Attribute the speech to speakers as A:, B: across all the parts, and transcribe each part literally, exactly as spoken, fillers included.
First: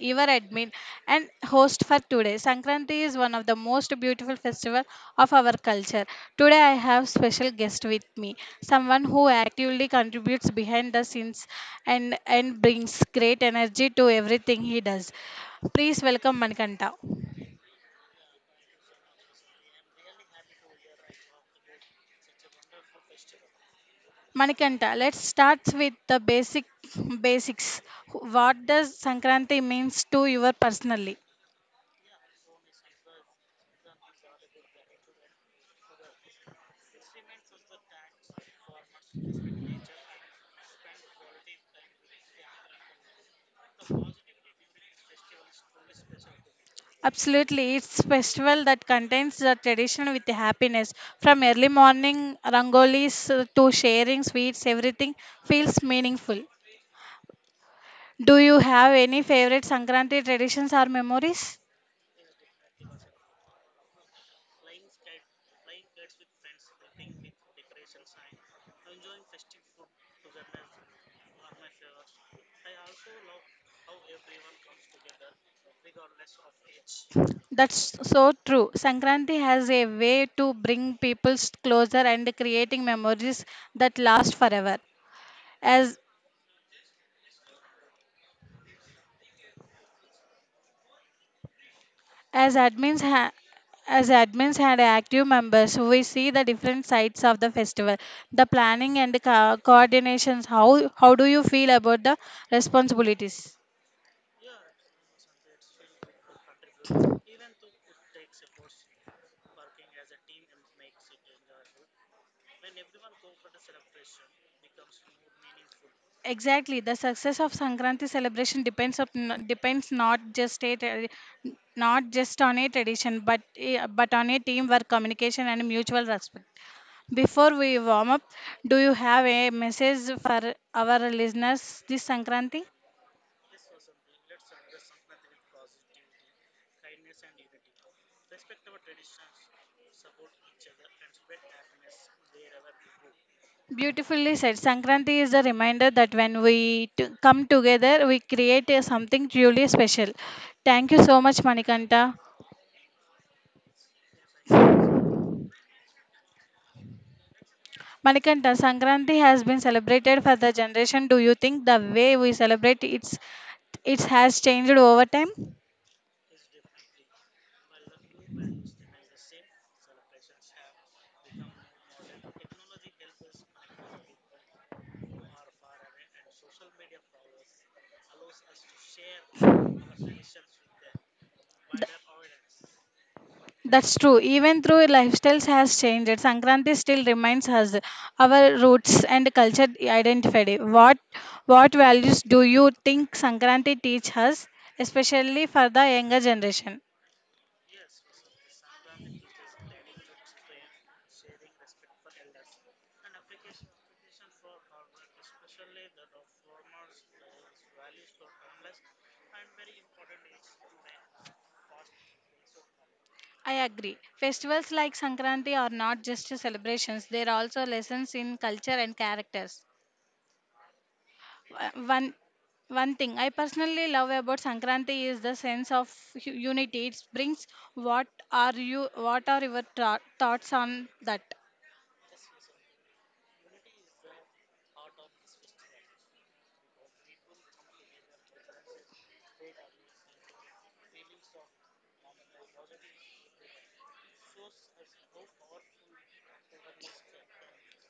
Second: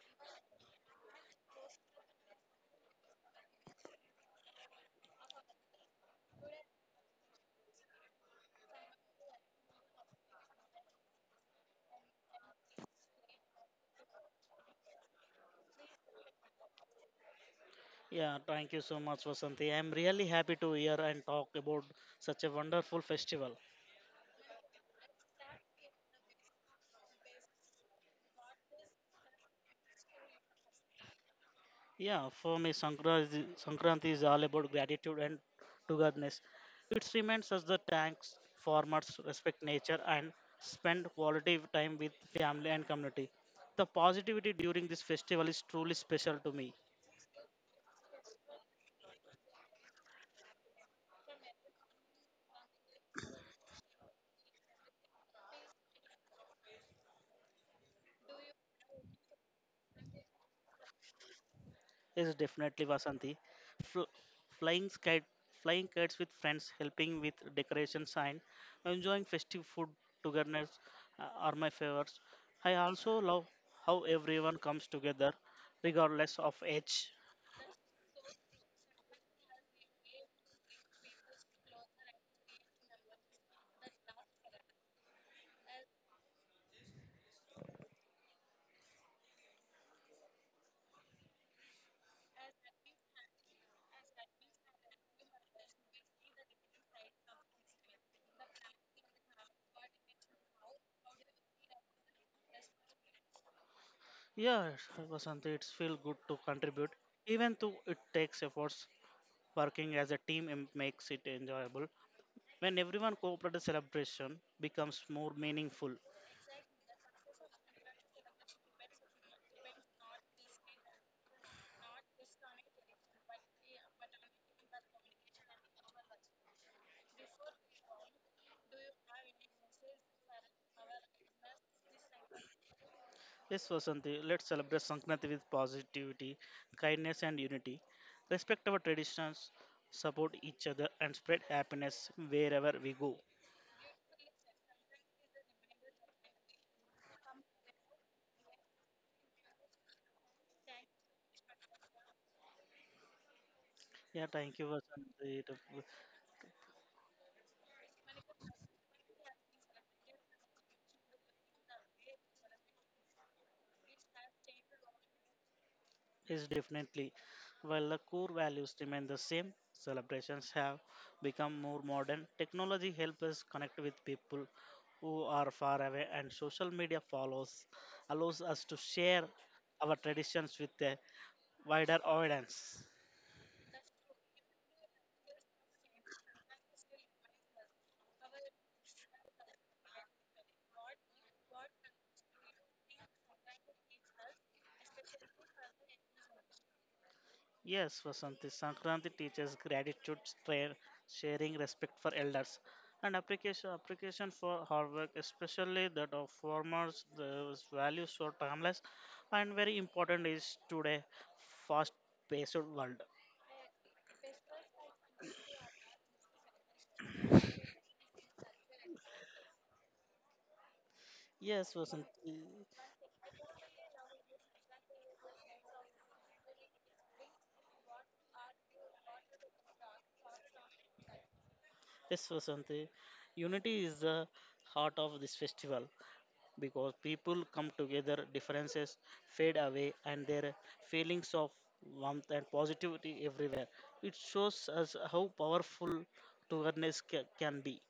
A: your admin and host for today. Sankranti is one of the most beautiful festival of our culture. Today I have special guest with me, someone who actively contributes behind the scenes and and brings great energy to everything he does. Please welcome Manikanta.
B: Yeah, thank you so much, Vasanti. I'm really happy to hear and talk about such a wonderful festival.
A: Manikanta, let's start with the basic basics. What does Sankranti means to you personally?
B: Yeah, for me, Sankranti, Sankranti is all about gratitude and togetherness. It reminds us that thanks, farmers respect nature and spend quality time with family and community. The positivity during this festival is truly special to me.
A: Absolutely, it's festival that contains the tradition with the happiness. From early morning rangolis uh, to sharing sweets, everything feels meaningful. Do you have any favorite Sankranti traditions or memories?
B: Yes, definitely, Vasanti. Fl- flying kite, flying kites with friends, helping with decorations and enjoying festive food togetherness uh, are my favorites. I also love how everyone comes together, regardless of age.
A: That's so true. Sankranti has a way to bring people closer and creating memories that last forever. As As admins ha- as admins and active members, we see the different sides of the festival, the planning and the co- coordinations. How how do you feel about the responsibilities?
B: Yeah, Vasanti, it's feel good to contribute, even though it takes efforts. Working as a team em- makes it enjoyable. When everyone cooperates, celebration becomes more meaningful.
A: Exactly, the success of Sankranti celebration depends of depends not just a tra- not just on a tradition, but eh, but on a teamwork, communication, and mutual respect. Before we warm up, do you have a message for our listeners this Sankranti?
B: Yes, Vasanti, let's celebrate Sankranti with positivity, kindness, and unity. Respect our traditions, support each other, and spread happiness wherever we go.
A: Beautifully said. Sankranti is a reminder that when we t- come together, we create a something truly special. Thank you so much, Manikanta.
B: Yeah, thank you, Vasanti. It
A: Manikanta, Sankranti has been celebrated for the generation. Do you think the way we celebrate it's it has changed over time?
B: is definitely. While the core values remain the same, celebrations have become more modern. Technology helps us connect with people who are far away, and social media follows allows us to share our traditions with a wider audience.
A: That's true. Even through lifestyles has changed, Sankranti still reminds us our roots and culture identity. What what values do you think Sankranti teach us, especially for the younger generation?
B: Yes, Vasanti, Sankranti teaches gratitude, tra- sharing, respect for elders, and application appreciation for hard work, especially that of farmers. Those values are timeless and very important is today fast-paced world.
A: I agree. Festivals like Sankranti are not just celebrations, they are also lessons in culture and characters. Wha-
B: Yes,
A: One,
B: Vasanti.
A: one thing I personally love about Sankranti is the sense of hu- unity it brings. What are you? What are your tho- thoughts on that?
B: Yes, Vasanti. Unity is the heart of this festival. Because people come together, differences fade away, and there are feelings of warmth and positivity everywhere. It shows us how powerful togetherness ca- can be.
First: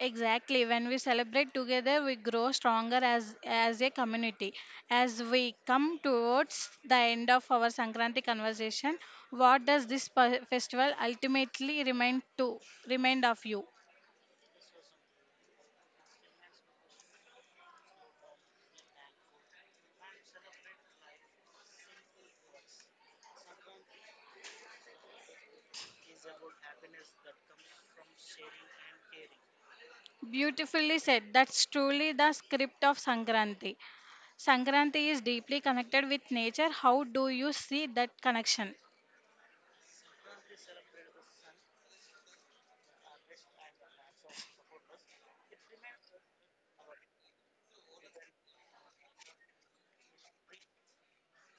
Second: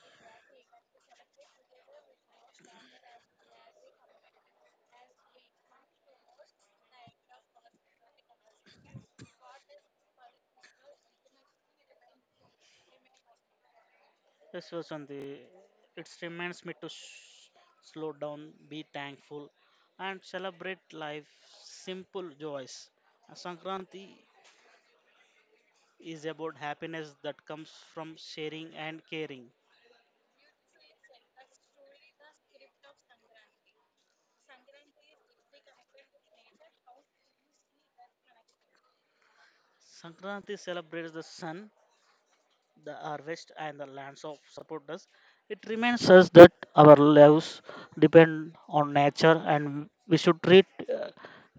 A: Exactly. When we celebrate together, we grow stronger as as a community. As we come towards the end of our Sankranti conversation, what does this pe- festival ultimately remind to remind of you?
B: This was on the. It reminds me to s slow down, be thankful, and celebrate life's simple joys. Sankranti is about happiness that comes from sharing and caring.
A: Beautifully said. That's truly the script of Sankranti. Sankranti is deeply connected with nature. How do you see that connection?
B: Sankranti celebrates the sun the harvest and the lands of support us, it reminds us that our lives depend on nature and we should treat uh,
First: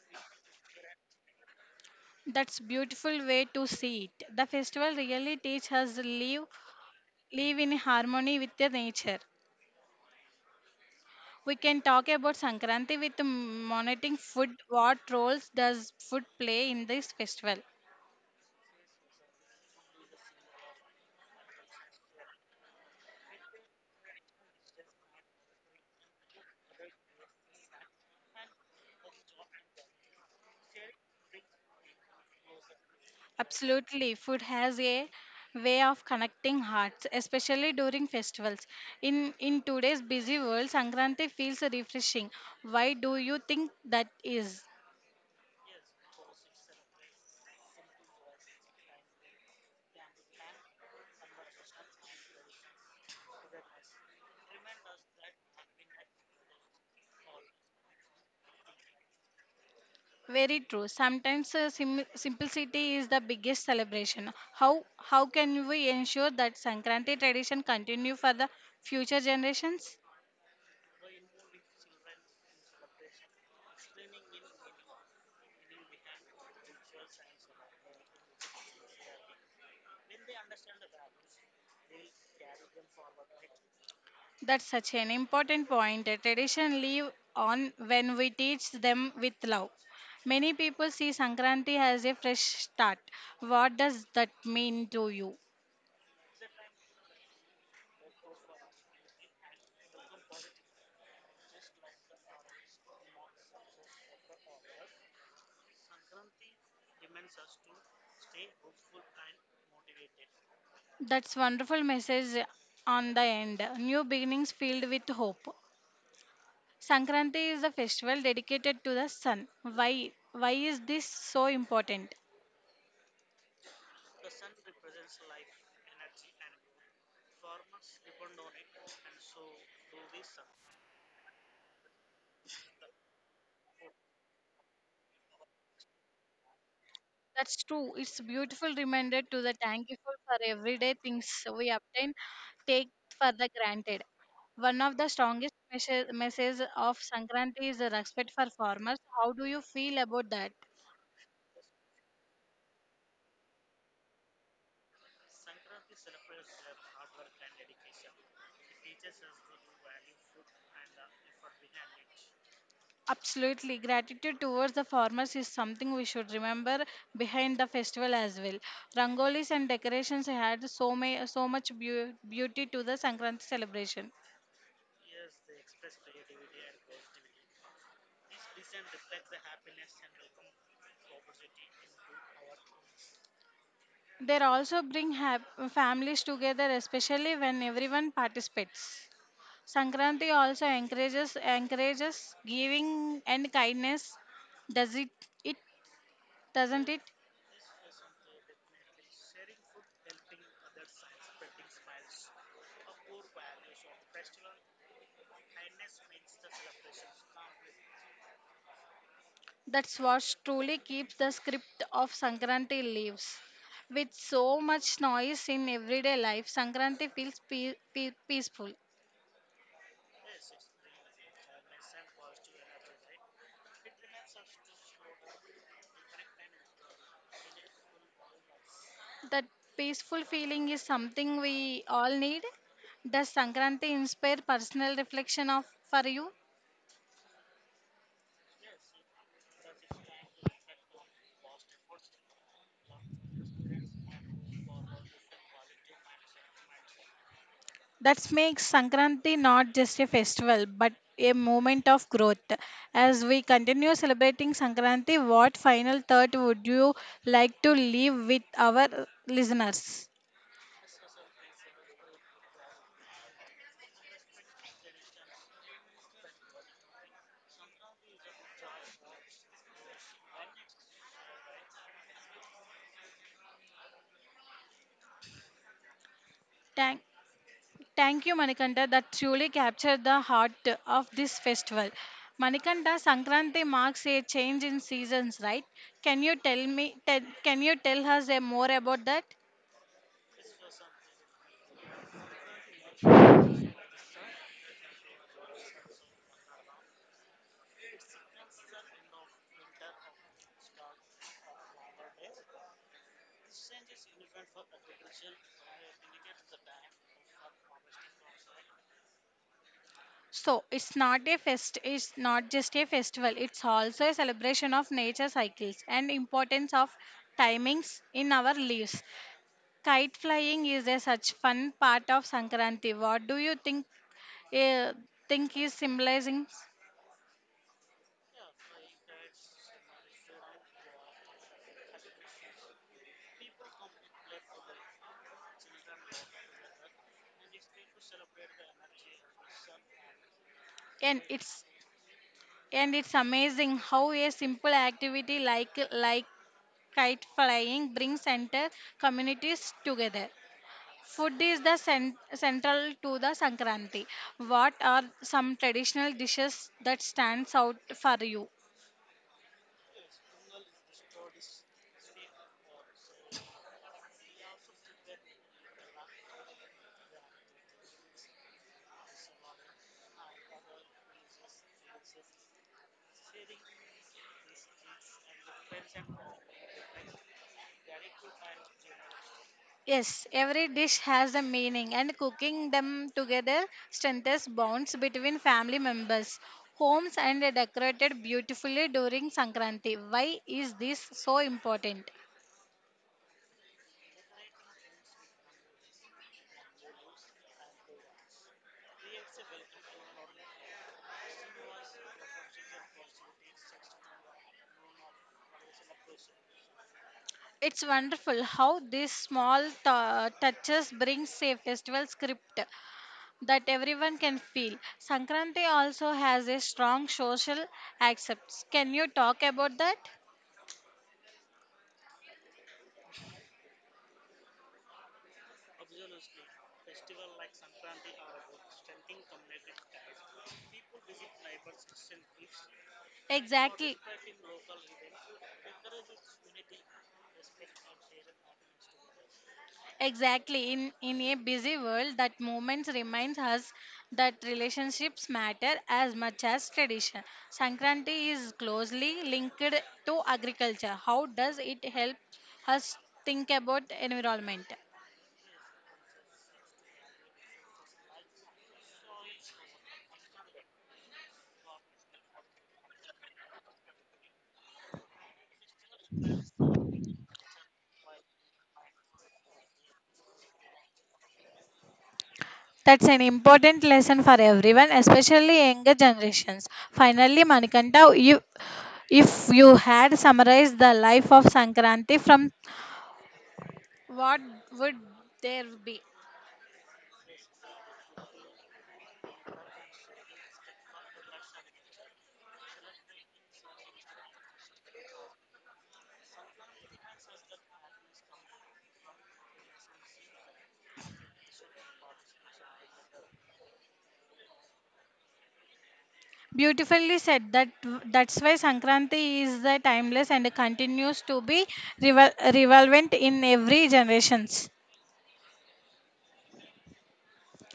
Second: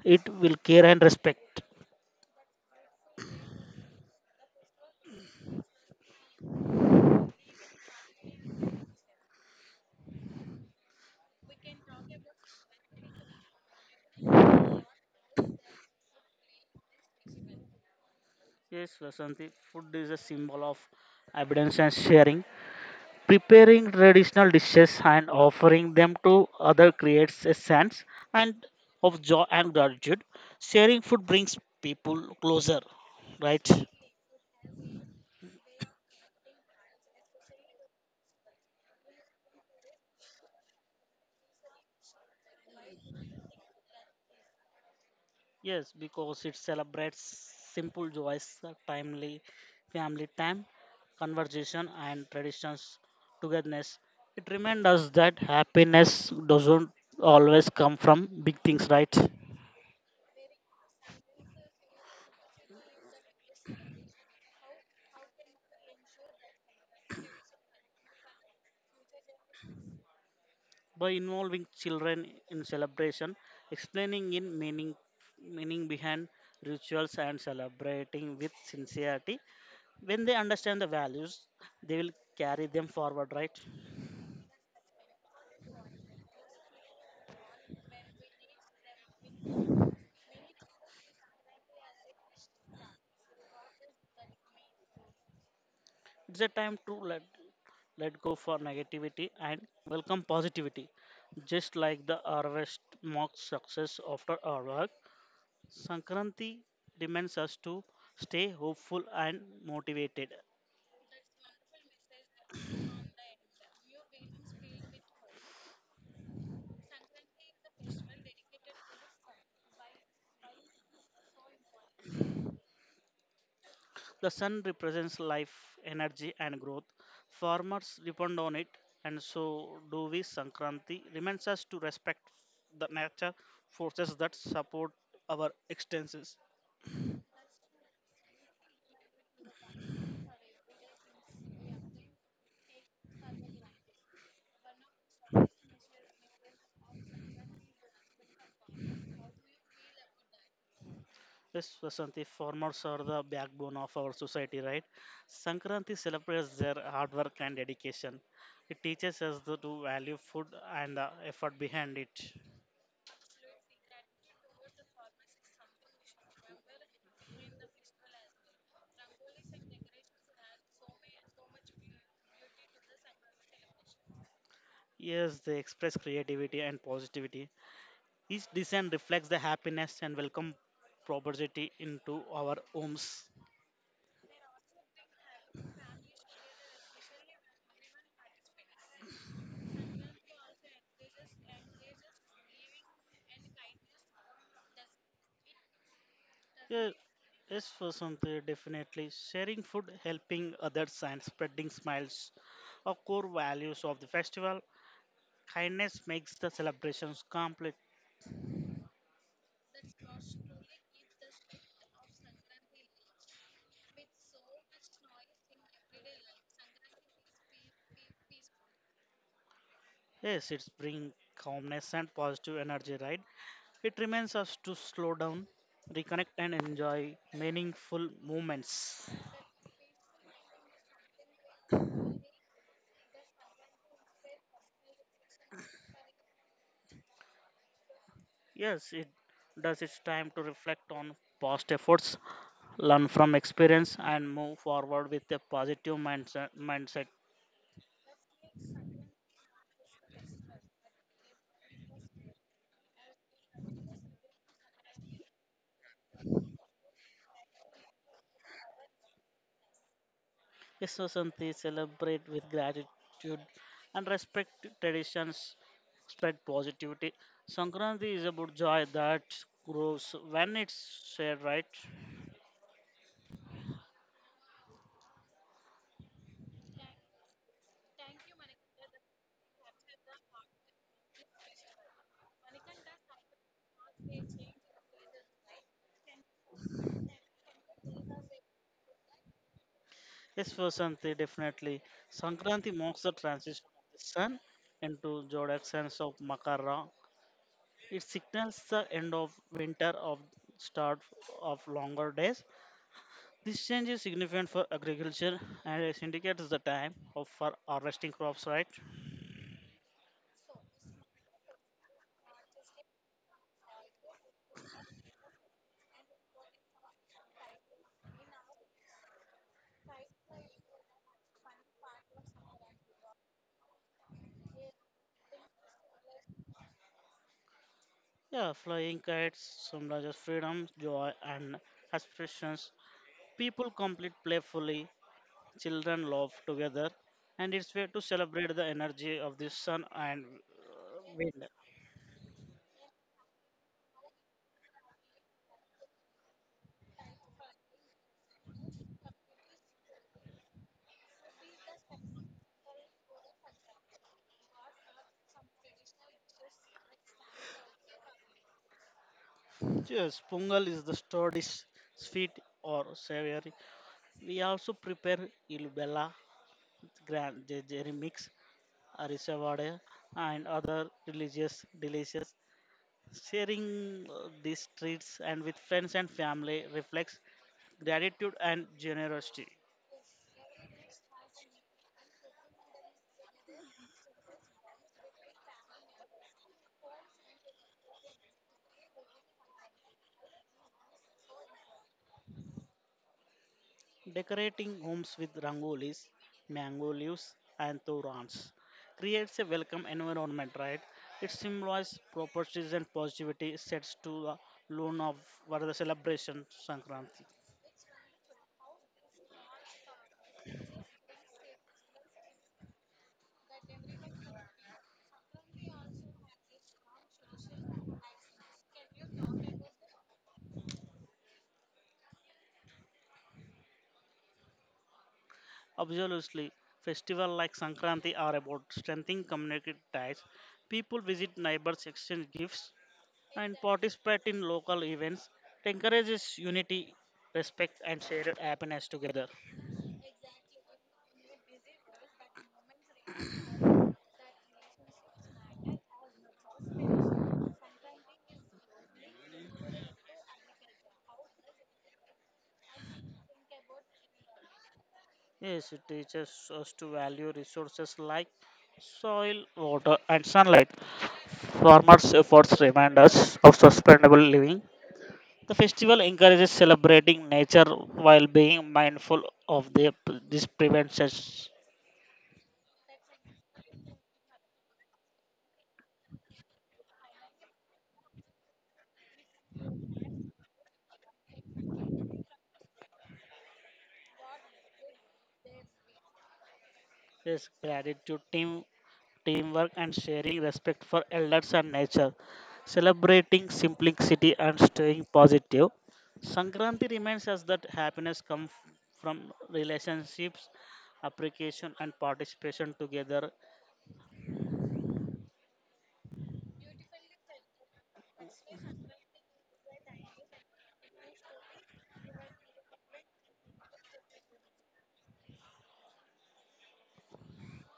B: it with care and respect.
A: That's beautiful way to see it. The festival really teaches us live live in harmony with the nature. We can talk about Sankranti with monitoring food. What roles does food play in this festival?
B: Yes, Vasanti, food is a symbol of abundance and sharing. Preparing traditional dishes and offering them to other creates a sense and of joy and gratitude. Sharing food brings people closer, right?
A: Absolutely, food has a way of connecting hearts, especially during festivals. In in today's busy world, Sankranti feels refreshing. Why do you think that is?
B: Yes, because it celebrates simple joys, uh, timely family time, conversation, and traditions togetherness. It reminds us that happiness doesn't always come from big things, right?
A: Very true. Sometimes uh, sim- simplicity is the biggest celebration. How how can we ensure that Sankranti tradition continue for the future generations?
B: By involving children in celebration, explaining in meaning meaning behind rituals and celebrating with sincerity, when they understand the values, they will carry them forward, right?
A: That's such an important point. A tradition live on when we teach them with love. Many people see Sankranti as a fresh start. What does that mean to you?
B: It's a time to let let go for negativity and welcome positivity, just like the harvest marks success after our work. Sankranti demands us to stay hopeful and motivated.
A: That's wonderful message on the end. New beginnings filled with hope. Sankranti is a festival dedicated to the sun. Why why is this so important?
B: The sun represents life, energy, and growth. Farmers depend on it, and so do we. Sankranti reminds us to respect the nature forces that support our extensions.
A: That's true. It's beautiful reminder to the thankful for everyday things we obtain, take for the granted. One of the strongest message, messages of Sankranti is the respect for farmers. How do you feel about that?
B: Yes, Vasanti, farmers are the backbone of our society, right? Sankranti celebrates their hard work and dedication. It teaches us to to value food and the effort behind it.
A: Absolutely. Gratitude towards the farmers is something we should remember behind the festival as well. Rangolis and decorations had so, may, so much beau- beauty to the Sankranti celebration.
B: Yes, they express creativity and positivity. Each design reflects the happiness and welcome prosperity into our homes.
A: They also bring hap- families together, especially when everyone participates. Sankranti also encourages encourages giving and kindness. Does it? It
B: Yeah,
A: doesn't it?
B: Yes, Vasanti, definitely. Sharing food, helping others, and spreading smiles are core values of the festival. Kindness makes the celebrations complete.
A: That's what truly keeps the script of Sankranti lives. With so much noise in everyday life, Sankranti feels pe- pe- peaceful.
B: Yes, it's bring calmness and positive energy, right? It reminds us to slow down, reconnect, and enjoy meaningful moments.
A: That peaceful feeling is something we all need. Does Sankranti inspire personal reflection of for you?
B: Yes, it does its time to reflect on past efforts, learn from experience, and move forward with a positive mindset. mindset.
A: That makes Sankranti not just a festival but a moment of growth. As we continue celebrating Sankranti, what final thought would you like to leave with our listeners?
B: Vasanthi celebrate with gratitude and respect traditions, spread positivity. Sankranti is about joy that grows when it's shared, right?
A: Thank, thank you, Manikanta, that truly captured the heart of this festival. Manikanta, Sankranti marks a change in seasons, right? Can you tell me? Tell, can you tell us a more about that?
B: Yes, Vasanthi, definitely. Sankranti marks the transition of the sun into zodiac signs of Makara. It signals the end of winter of start of longer days. This change is significant for agriculture and it indicates the time of for harvesting crops, right?
A: So it's not a fest. It's not just a festival. It's also a celebration of nature cycles and importance of timings in our lives. Kite flying is a such fun part of Sankranti. What do you think? Uh, think is symbolizing,
B: Yeah, flying kites symbolizes freedom, joy, and aspirations. People complete playfully, children laugh together, and it's way to celebrate the energy of the sun and uh,
A: and
B: wind.
A: it's and it's amazing how a simple activity like like kite flying brings entire communities together. Food is the cen- central to the Sankranti. What are some traditional dishes that stands out for you?
B: Yes, Pungal is the sturdish, sweet, or savory. We also prepare ilubella, grand jejeri mix, arisavade, and other religious delicious sharing uh, these treats and with friends and family reflects gratitude and generosity.
A: Yes, every dish has a meaning, and cooking them together strengthens bonds between family members. Homes and are decorated beautifully during Sankranti. Why is this so important?
B: Decorating homes with rangolis, mango leaves, and torans creates a welcome environment, right? It symbolizes properties and positivity sets to the loan of what are the celebration Sankranti.
A: It's wonderful how these small t- touches bring a festival script that everyone can feel. Sankranti also has a strong social acceptance. Can you talk about that?
B: Absolutely, festival like Sankranti are about strengthening community ties. People visit neighbors, exchange gifts, and
A: Exactly,
B: participate in local events. It encourages unity, respect, and shared happiness together.
A: exactly. In in a busy world, that moments reminds us that relationships matter as much as tradition. Sankranti is closely linked to agriculture. How does it help us think about environment?
B: Yes, it teaches us to value resources like soil, water, and sunlight. Farmers' efforts remind us of sustainable living. The festival encourages celebrating nature while being mindful of the, this prevents us.
A: That's an important lesson for everyone, especially younger generations. Finally, Manikanta, you, if you had summarized the life of Sankranti from what would there be?
B: Yes, gratitude, team teamwork and sharing respect for elders and nature, celebrating simplicity and staying positive. Sankranti reminds us that happiness comes from relationships, appreciation, and participation together.
A: Beautifully said. That that's why Sankranti is the timeless and continues to be revel- relevant in every generations.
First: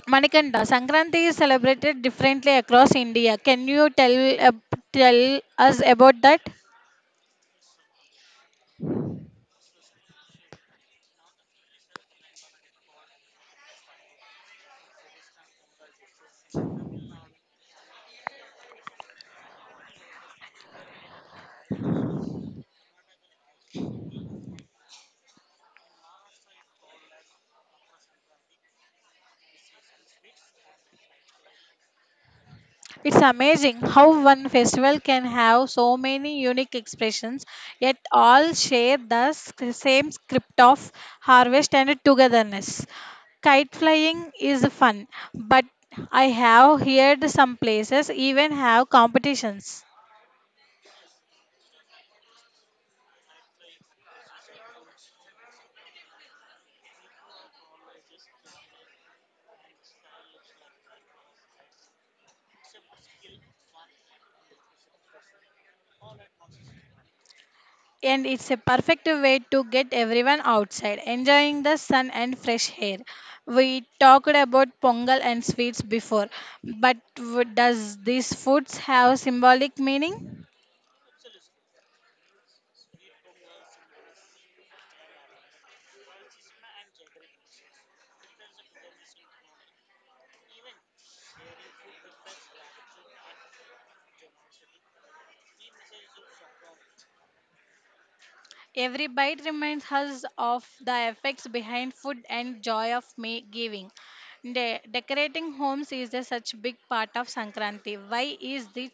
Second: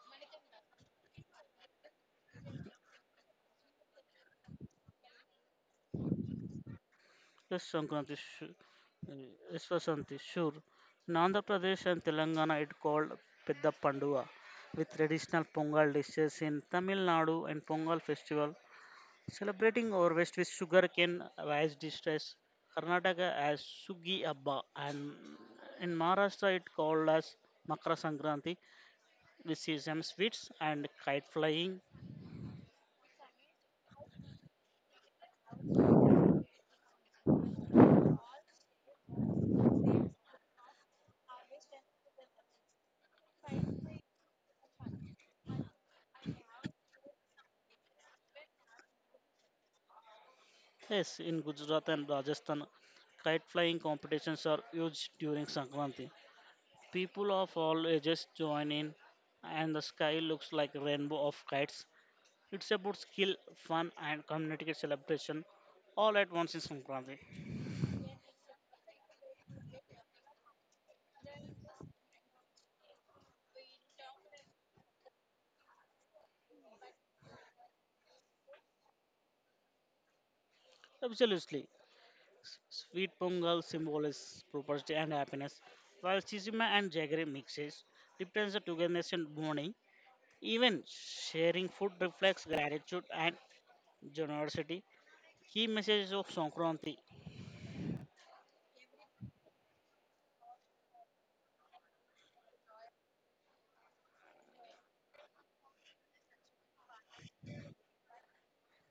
A: Manikanda, Sankranti is celebrated differently across India. Can you tell uh, tell us about that?
B: Yes, Sankranti, su- uh, yes, Vasanti, sure. In Andhra Pradesh and Telangana, it called Pedda Panduva, with traditional Pongal dishes in Tamil Nadu and Pongal festival celebrating our West with sugarcane as distress, Karnataka as Sugi Abba, and in Maharashtra it called as Makara Sankranti with sesame sweets and kite flying.
A: It's amazing how one festival can have so many unique expressions, yet all share the s- same script of harvest and togetherness. Kite flying is fun, but I have heard some places even have competitions.
B: Yes, in Gujarat and Rajasthan, kite flying competitions are huge during Sankranti. People of all ages join in, and the sky looks like a rainbow of kites. It's about skill, fun, and community celebration all at once in Sankranti.
A: And it's a perfect way to get everyone outside, enjoying the sun and fresh air. We talked about pongal and sweets before, but w- does these foods have symbolic meaning?
B: Absolutely. Sweet Pongal symbolizes prosperity and happiness, while Chizima and Jaggery mixes represents the togetherness and bonding. Even sharing food reflects gratitude and generosity. Key messages of Sankranti
A: Every bite reminds us of the effects behind food and joy of may giving. De- decorating homes is a such big part of Sankranti. Why is this?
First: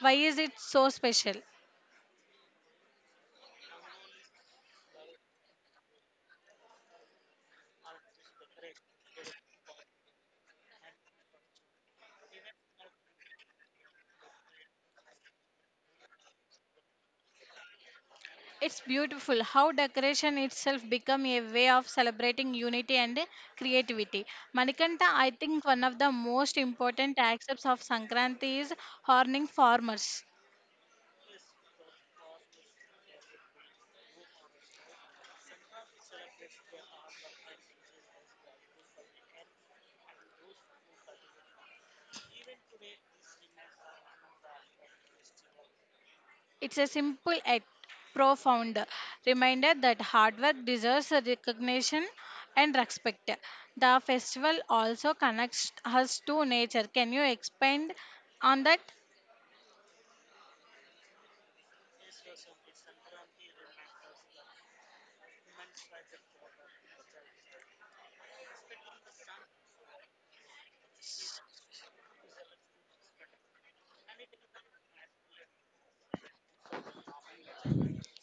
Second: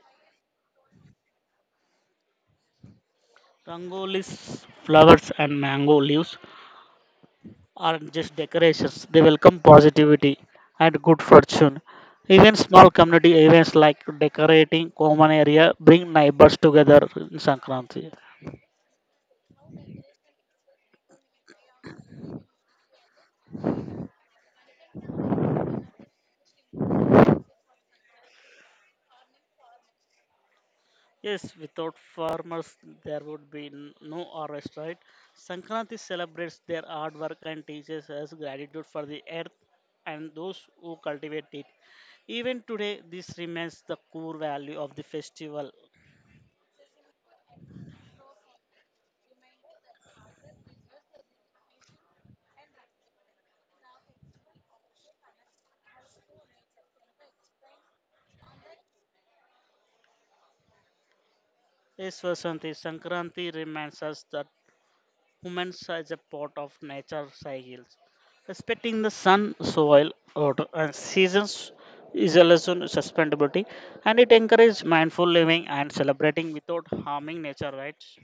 A: Why is it so special?
B: Rangolis, flowers, and mango leaves aren't just decorations, they welcome positivity and good fortune. Even small community events like decorating common area bring neighbors together in Sankranti.
A: It's beautiful how decoration itself become a way of celebrating unity and creativity. Manikanta, I think one of the most important aspects of Sankranti is honoring farmers.
B: Yes, without farmers, there would be n- no harvest, right? Sankranti celebrates their hard work and teaches us gratitude for the earth and those who cultivate it. Even today, this remains the core value of the festival.
A: It's a simple yet profound reminder that hard work deserves recognition and respect. The festival also connects us to nature. Can you expand on that?
B: Yes, Vasanti, Sankranti reminds us that humans as a part of nature cycles. Respecting the sun, soil, water, and seasons is a lesson in sustainability and it encourages mindful living and celebrating without harming nature rights.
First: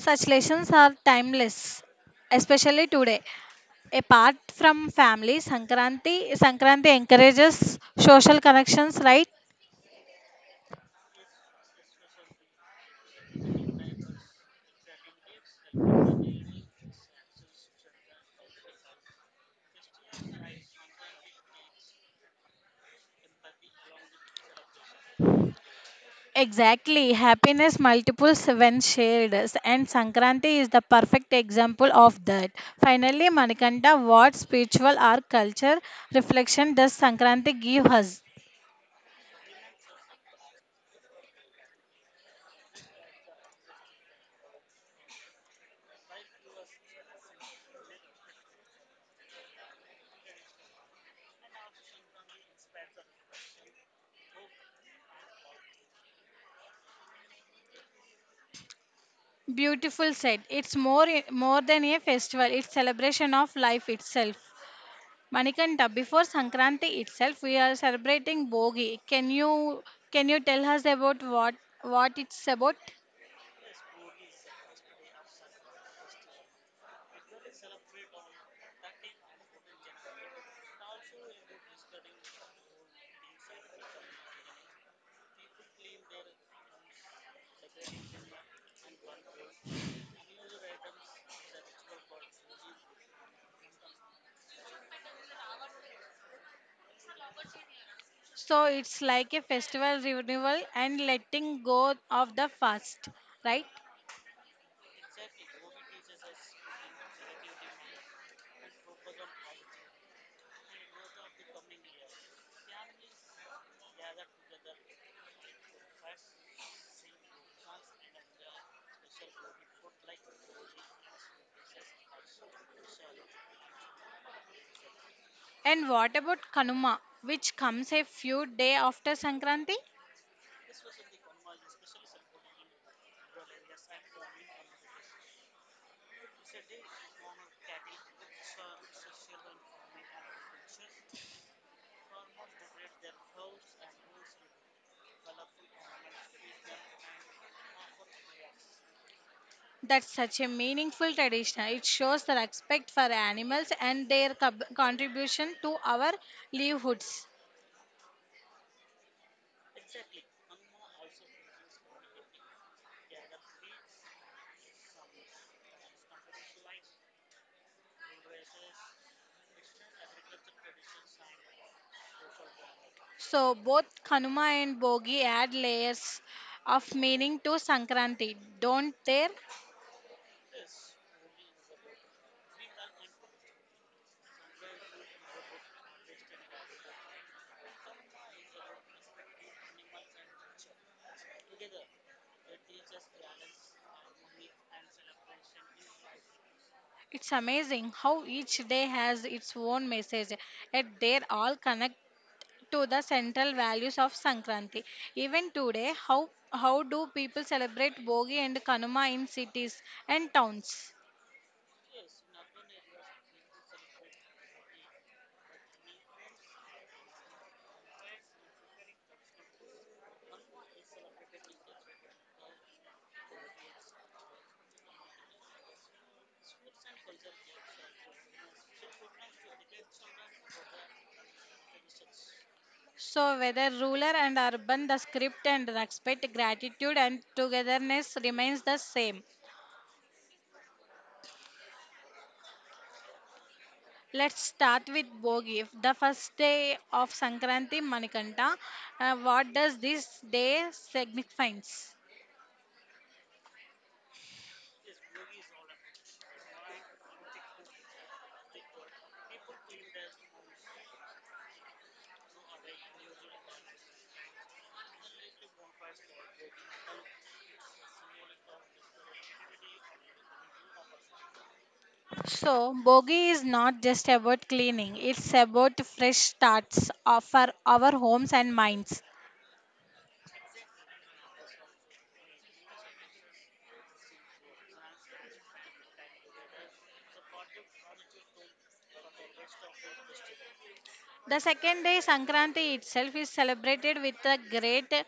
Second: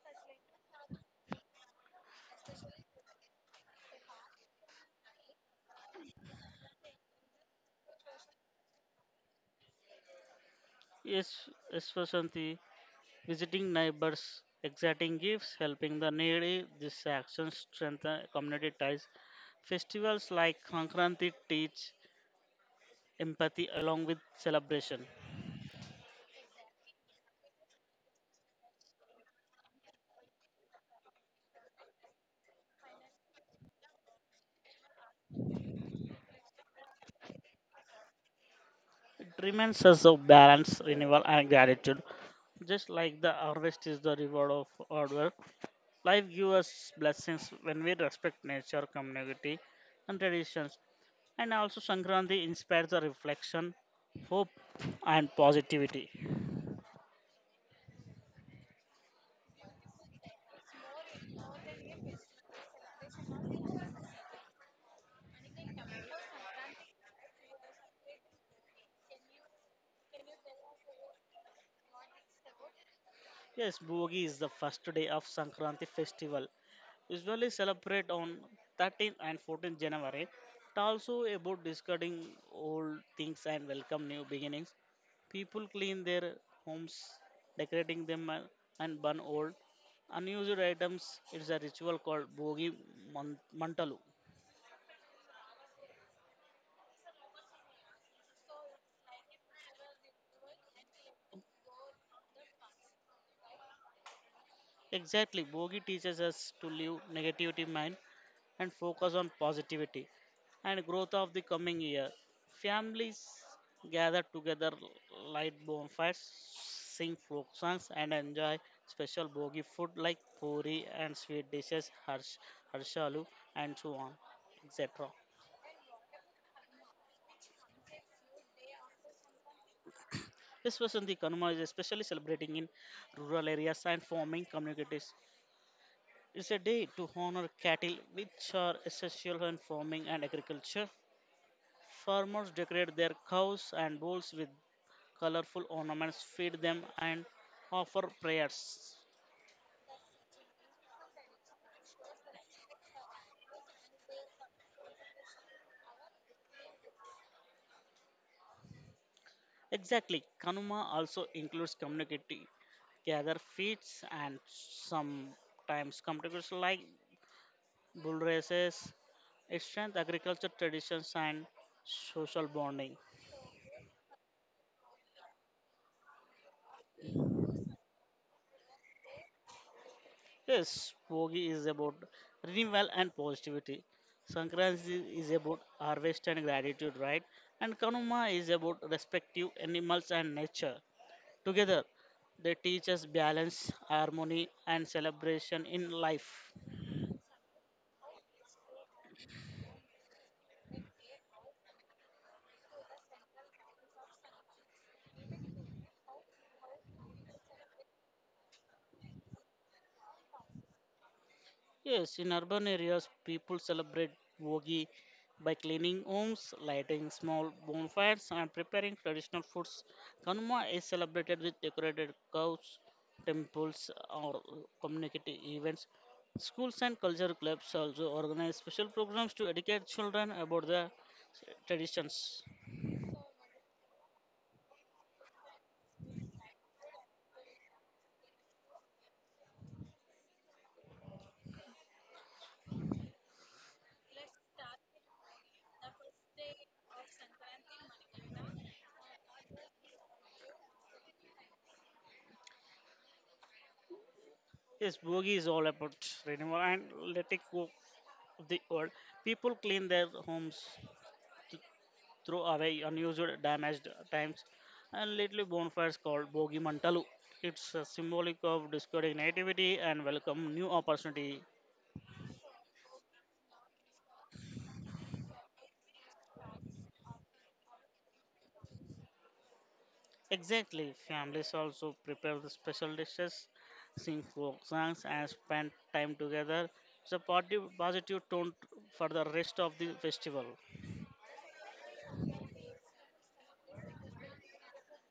A: Such lessons are timeless, especially today. Apart from family, Sankranti, Sankranti encourages social connections, right?
B: Yes, yes, Vasanti. Visiting neighbors, exciting gifts, helping the needy, these actions strengthen community ties. Festivals like Sankranti teach empathy along with celebration.
A: Exactly. Happiness multiples when shared, s- and Sankranti is the perfect example of that. Finally, Manikanta, what spiritual or culture reflection does Sankranti give us?
B: It reminds us of balance, renewal, and gratitude. Just like the harvest is the reward of hard work, life gives us blessings when we respect nature, community, and traditions. And also, Sankranti inspires the reflection, hope, and positivity.
A: Beautiful said. It's more more than a festival. It's celebration of life itself. Manikanta, before Sankranti itself, we are celebrating Bogi. Can you can you tell us about what what it's about?
B: Yes, Bogi is the first day of Sankranti festival. Usually celebrate on thirteenth and fourteenth January. It also about discarding old things and welcome new beginnings. People clean their homes, decorating them and and burn old unused items. It's a ritual called Bogi Man- Mantalu.
A: So it's like a festival renewal and letting go of the past, right?
B: Exactly. Bogi teaches us to leave negativity mind and focus on positivity and growth of the coming year. Families gather together, light bonfires, sing folk songs, and enjoy special bogi food like puri and sweet dishes, harsh, harshalu, and so on, et cetera.
A: And what about Kanuma, which comes a few day after Sankranti?
B: This was in the Kanuma is especially celebrating in rural areas and forming communities it's a day to honor cattle, which are essential in farming and agriculture. Farmers decorate their cows and bulls with colorful ornaments, feed them, and offer prayers.
A: That's such a meaningful tradition. It shows the respect for animals and their cub- contribution to our livelihoods.
B: Exactly, Kanuma also includes community gather feasts, and sometimes competitions like bull races. It strengthens agriculture traditions and social bonding.
A: So both Kanuma and Bogi add layers of meaning to Sankranti, don't they?
B: Yes, Bogi is about renewal and positivity. Sankranti is about harvest and gratitude, right? And Kanuma is about respective animals and nature. Together, they teach us balance, harmony, and celebration in life.
A: It's amazing how each day has its own message, yet they're all connected to the central values of Sankranti. Even today, how how do people celebrate Bogi and Kanuma in cities and towns?
B: Yes, in urban areas, people celebrate Vogi by cleaning homes, lighting small bonfires, and preparing traditional foods. Kanuma is celebrated with decorated cows, temples, or community events. Schools and culture clubs also organize special programs to educate children about the traditions.
A: So whether rural and urban, the script and respect, gratitude and togetherness remains the same. Let's start with Bogi, the first day of Sankranti Manikanta. Uh, what does this day signifies?
B: Yes, Bogi is all about renewal and letting go of the old. People clean their homes, throw away unused, damaged times, and little bonfires called Bogi Mantalu. It's a symbolic of discarding nativity and welcome new opportunity.
A: So, Bogi is not just about cleaning, it's about fresh starts of- for our homes and minds.
B: Exactly, families also prepare the special dishes, sing folk songs, and spend time together. It's a positive, positive tone for the rest of the festival.
A: The second day, Sankranti itself, is celebrated with a great,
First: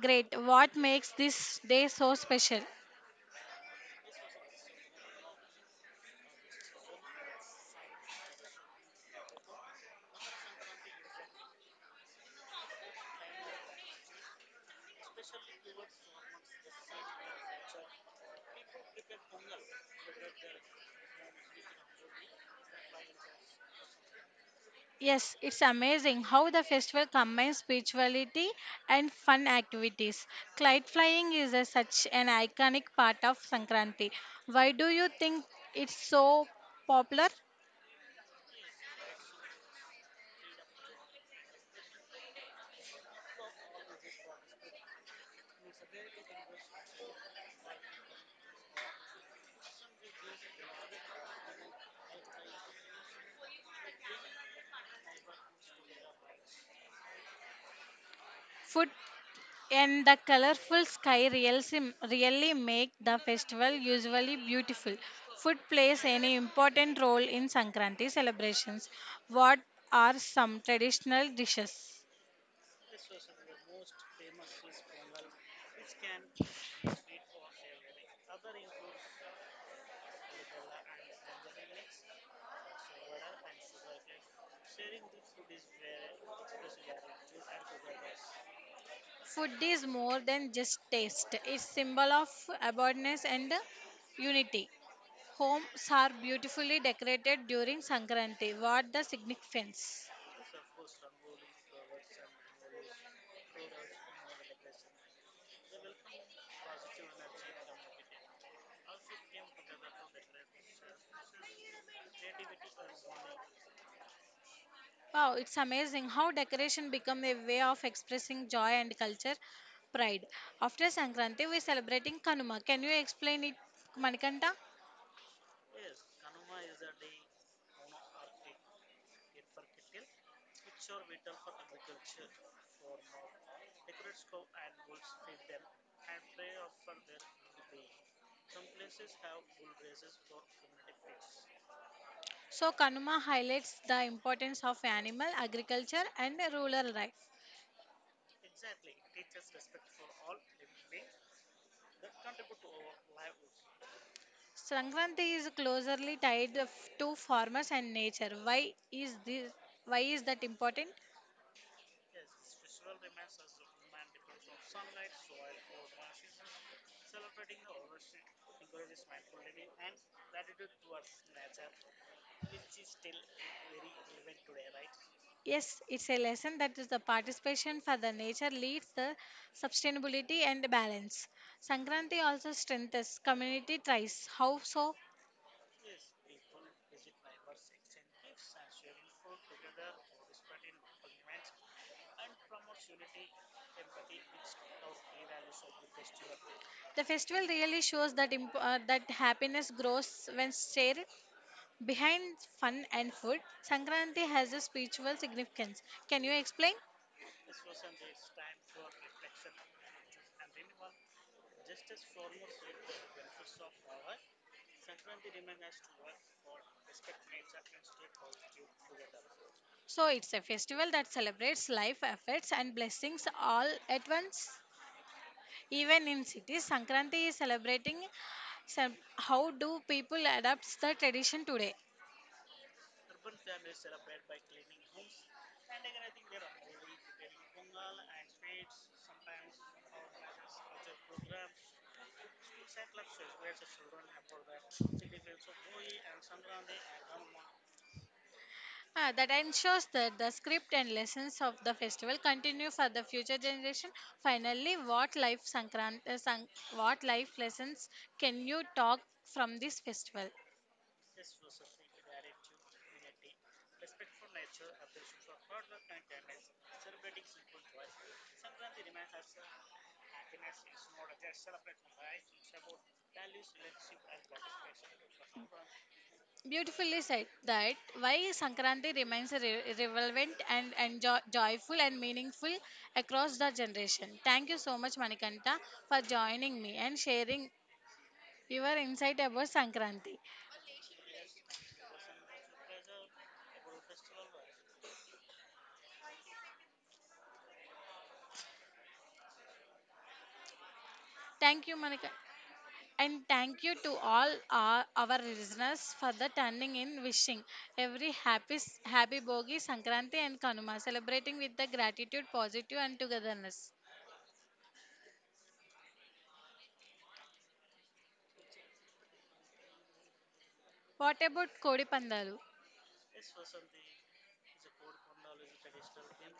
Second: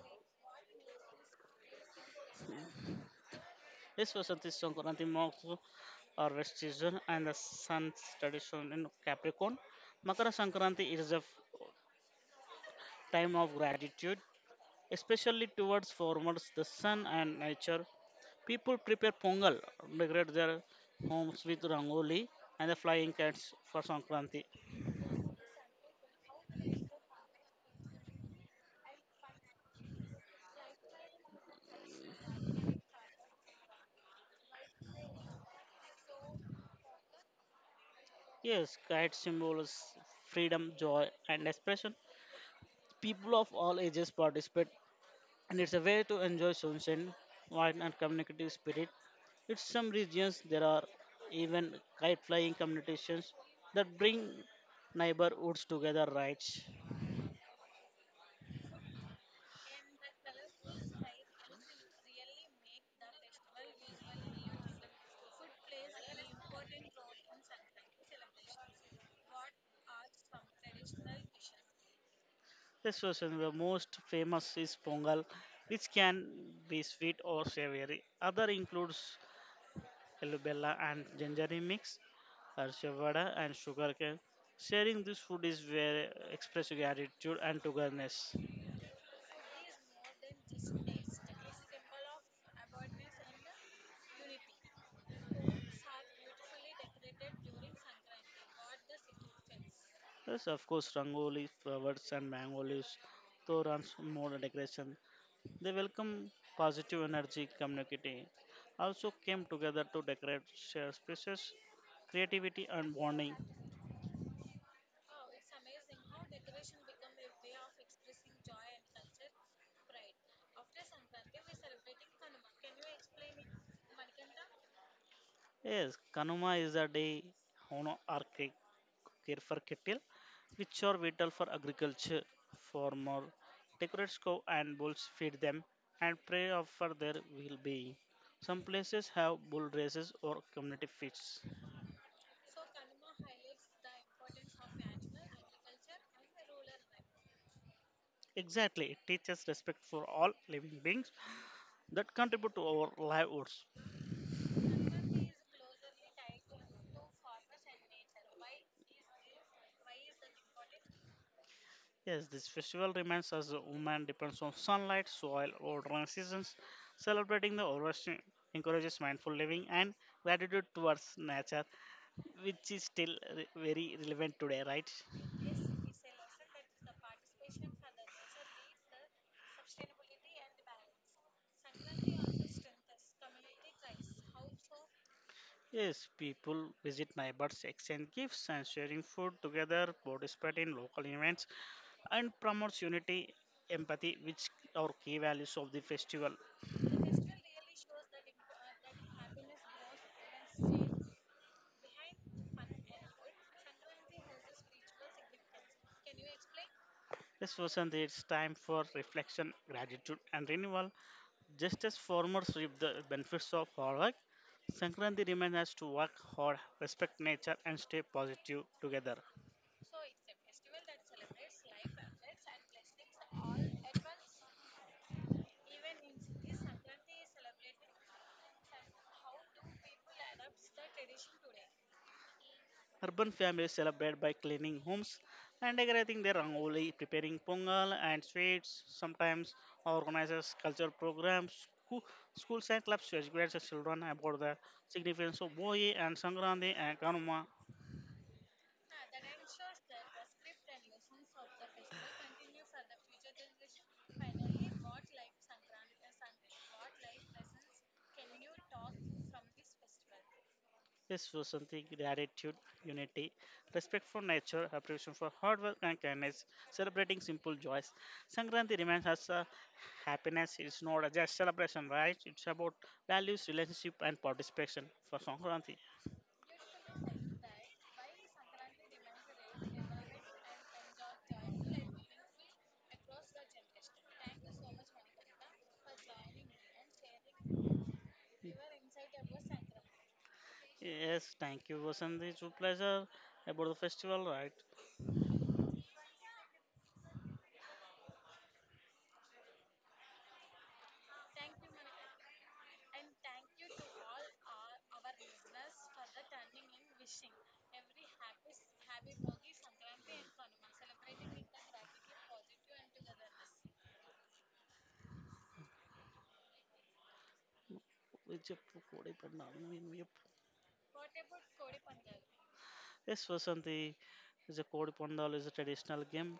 A: great. What makes this day so special?
B: This Vasanti Sankranti marks our rest season and the sun's tradition in Capricorn. Makara Sankranti is a f- time of gratitude especially towards farmers, the sun, and nature. People prepare pongal, decorate their homes with rangoli and the flying kites for Sankranti.
A: Yes, it's amazing how the festival combines spirituality and fun activities. Kite flying is a, such an iconic part of Sankranti. Why do you think it's so popular?
B: Yes, kite symbols freedom, joy, and expression. People of all ages participate, and it's a way to enjoy sunshine, wine, and communicative spirit. In some regions, there are even kite flying competitions that bring neighborhoods together, right?
A: Food and the colorful sky really, really make the festival usually beautiful. Food plays any important role in Sankranti celebrations. What are some traditional dishes?
B: Yes, so so the most famous is pongal, which can be sweet or savory. Other includes alubella and gingery mix, harshavada and sugarcane. Sharing this food is where express gratitude and togetherness.
A: Food is more than just taste. It's symbol of abundance and unity. Homes are beautifully decorated during Sankranti. What the significance?
B: Yes, of course, rangoli, flowers and mango leaves, torans, more decoration. They welcome positive energy community. Also came together to decorate share spaces, creativity and bonding.
A: Wow, it's amazing how decoration become a way of expressing joy and culture pride. After Sankranti, we're celebrating Kanuma. Can you explain it, Manikanta?
B: Yes, Kanuma is a day hono or ca- care for cattle, which are vital for agriculture. Farmer decorates cow and bulls, feed them, and pray of for their well-being. Some places have bull races or community feasts.
A: So, Kanuma highlights the importance of animal, agriculture, and rural life.
B: Exactly, it teaches respect for all living beings that contribute to our livelihoods.
A: Sankranti is closely tied to farmers and nature. Why is this? Why is that important?
B: Yes, this festival reminds us that woman depends on sunlight, soil, water, and seasons. Celebrating the harvest encourages mindful living and gratitude towards nature, which is still re- very relevant today, right?
A: Yes, it's a lesson that is the participation for the nature leads the sustainability and balance. Sankranti also strengthens community ties. How so?
B: Yes, people visit neighbors, exchange gifts, and sharing food together, participate in local events, and promotes unity, empathy, which are key values of the festival.
A: The festival really shows that imp- uh, that happiness grows when shared behind fun and food. Sankranti has a spiritual significance. Can you explain?
B: This wasn't it's time for reflection, gratitude, and renewal. Just as farmers reap the benefits of hard work, Sankranti reminds us to work hard, respect nature, and stay positive together.
A: So it's a festival that celebrates life, efforts, and blessings all at once. Even in cities, Sankranti is celebrating. Some, how do people adapt the tradition today?
B: Urban families celebrate by cleaning homes and decorating their rangoli, preparing pongal and sweets, sometimes organizes cultural programs. School, schools and clubs to educate the children about the significance of Boyi and Sankranti and Karma.
A: Ah, that ensures that the script and lessons of the festival continue for the future generation. Finally, what life Sankrant, uh, Sank- what life lessons can you talk from this festival?
B: Yes, so something like gratitude, unity, respect for nature, appreciation for hard work and kindness, celebrating simple joys. Sankranti reminds us uh, happiness is not just celebration, right? It's about values, relationship, and participation for Sankranti.
A: Beautifully said that why Sankranti remains re- relevant and, and jo- joyful and meaningful across the generation. Thank you so much, Manikanta, for joining me and sharing your insight about Sankranti.
B: Yes, thank you, Vasanti. It's a pleasure about the festival, right?
A: Thank you, Monica. And thank you to all our, our listeners for the turning in wishing every happy happy Bogi, Sankranti and Kanuma, celebrating with the gratitude, positive and togetherness.
B: It's a Kodi Pandal.
A: What about Kodi Pandalu?
B: Yes, Vasanti, is a Kodi Pandal is a traditional game.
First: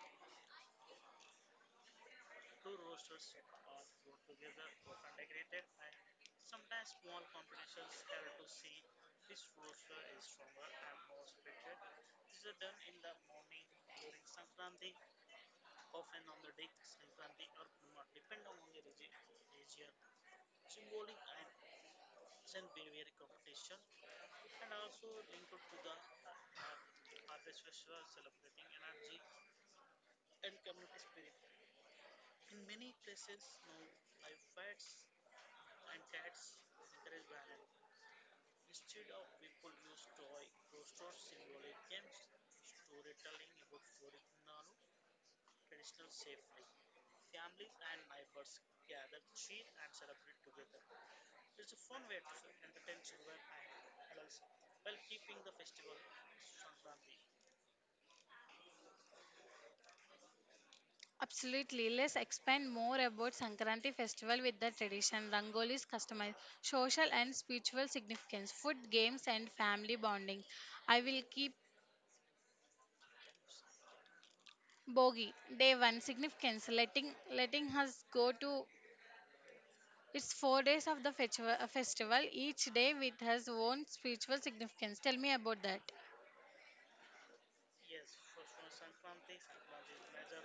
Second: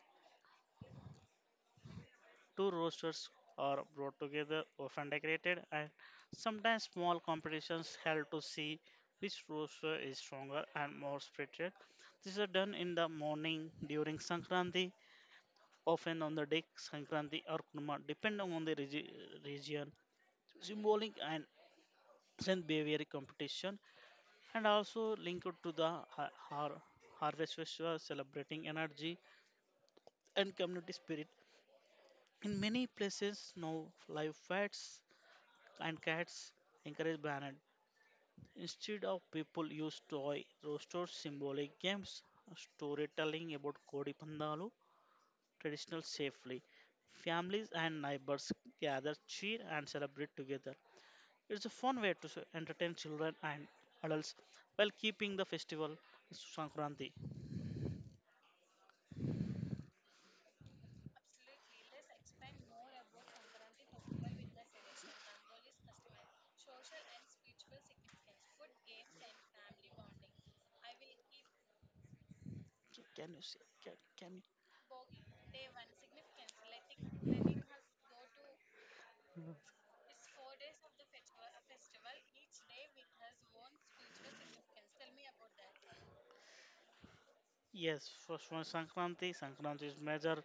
B: Two roasters are brought together, often decorated, and sometimes small competitions held to see which roaster is stronger and more spirited. These are done in the morning during Sankranti, often on the day Sankranti or Kunuma, depending on the regi- region. Symbolic and strength behavior competition, and also linked to the har- har- harvest festival celebrating energy and community spirit. In many places, now live fats and cats encourage balance. Instead of people use toy roasters, symbolic games, storytelling about Kodi Pandalu, traditional safely. Families and neighbors gather, cheer and celebrate together. It's a fun way to s- entertain children and adults while keeping the festival Sankranti.
A: Absolutely. Let's expand more about Sankranti festival with the tradition, rangolis, customized, social and spiritual significance, food, games and family bonding. I will keep
B: So can you say? Can, can you?
A: Bogi, day one, significance, letting letting us go to it's four days of the festival, festival, each day with has own spiritual significance. Tell me about that.
B: Yes, first one Sankranti. Sankranti is major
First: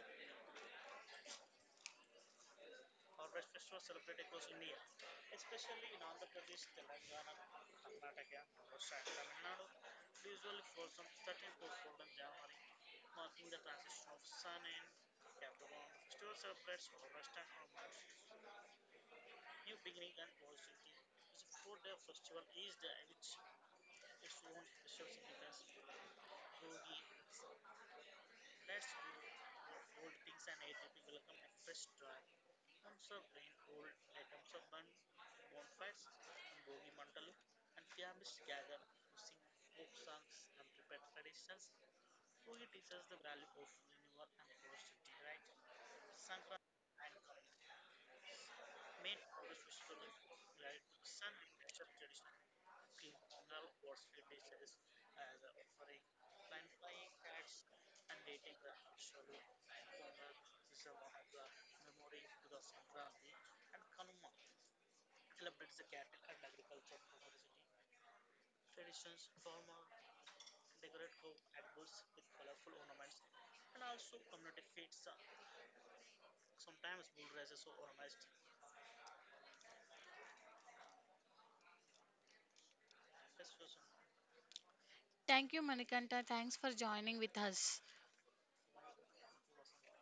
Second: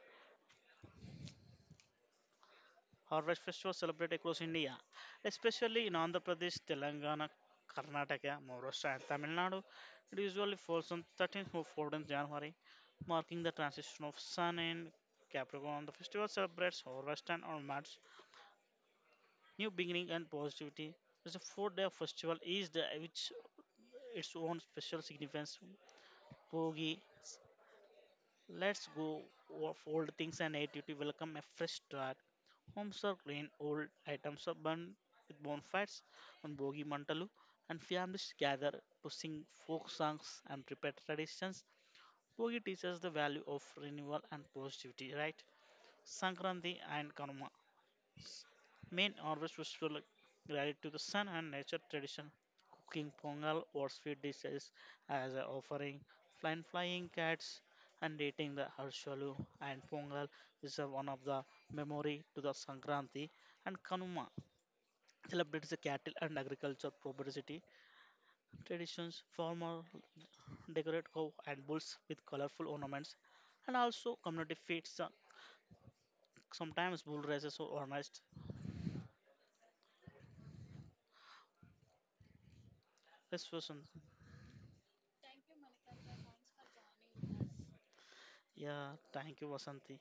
B: harvest festivals celebrated across India, especially in Andhra Pradesh, Telangana, Karnataka, Maharashtra, and Tamil Nadu. It usually falls on thirteenth or fourteenth of January, marking the transition of Sun and Capricorn. The festival celebrates harvest and onwards, new beginning, and positivity. It's a four-day festival, each day with its own special significance. Bogi, let's go of old things and attitude to welcome a fresh start. Homes are clean, old items are burned with bonfires on Bogi Mantalu, and families gather to sing folk songs and prepare traditions. Bogi teaches the value of renewal and positivity, right? Sankranti and Karma, main harvest festival related to the sun and nature tradition, cooking pongal or sweet dishes as an offering, flying flying cats, and eating the harshalu and pongal is a one of the memory to the Sankranti and Kanuma celebrates the cattle and agriculture productivity traditions. Farmer decorate cow and bulls with colorful ornaments, and also community feasts. uh, Sometimes bull races or organized festivals.
A: Thank you, Manikanta. Thanks for joining with us.
B: Yeah, thank you, Vasanti.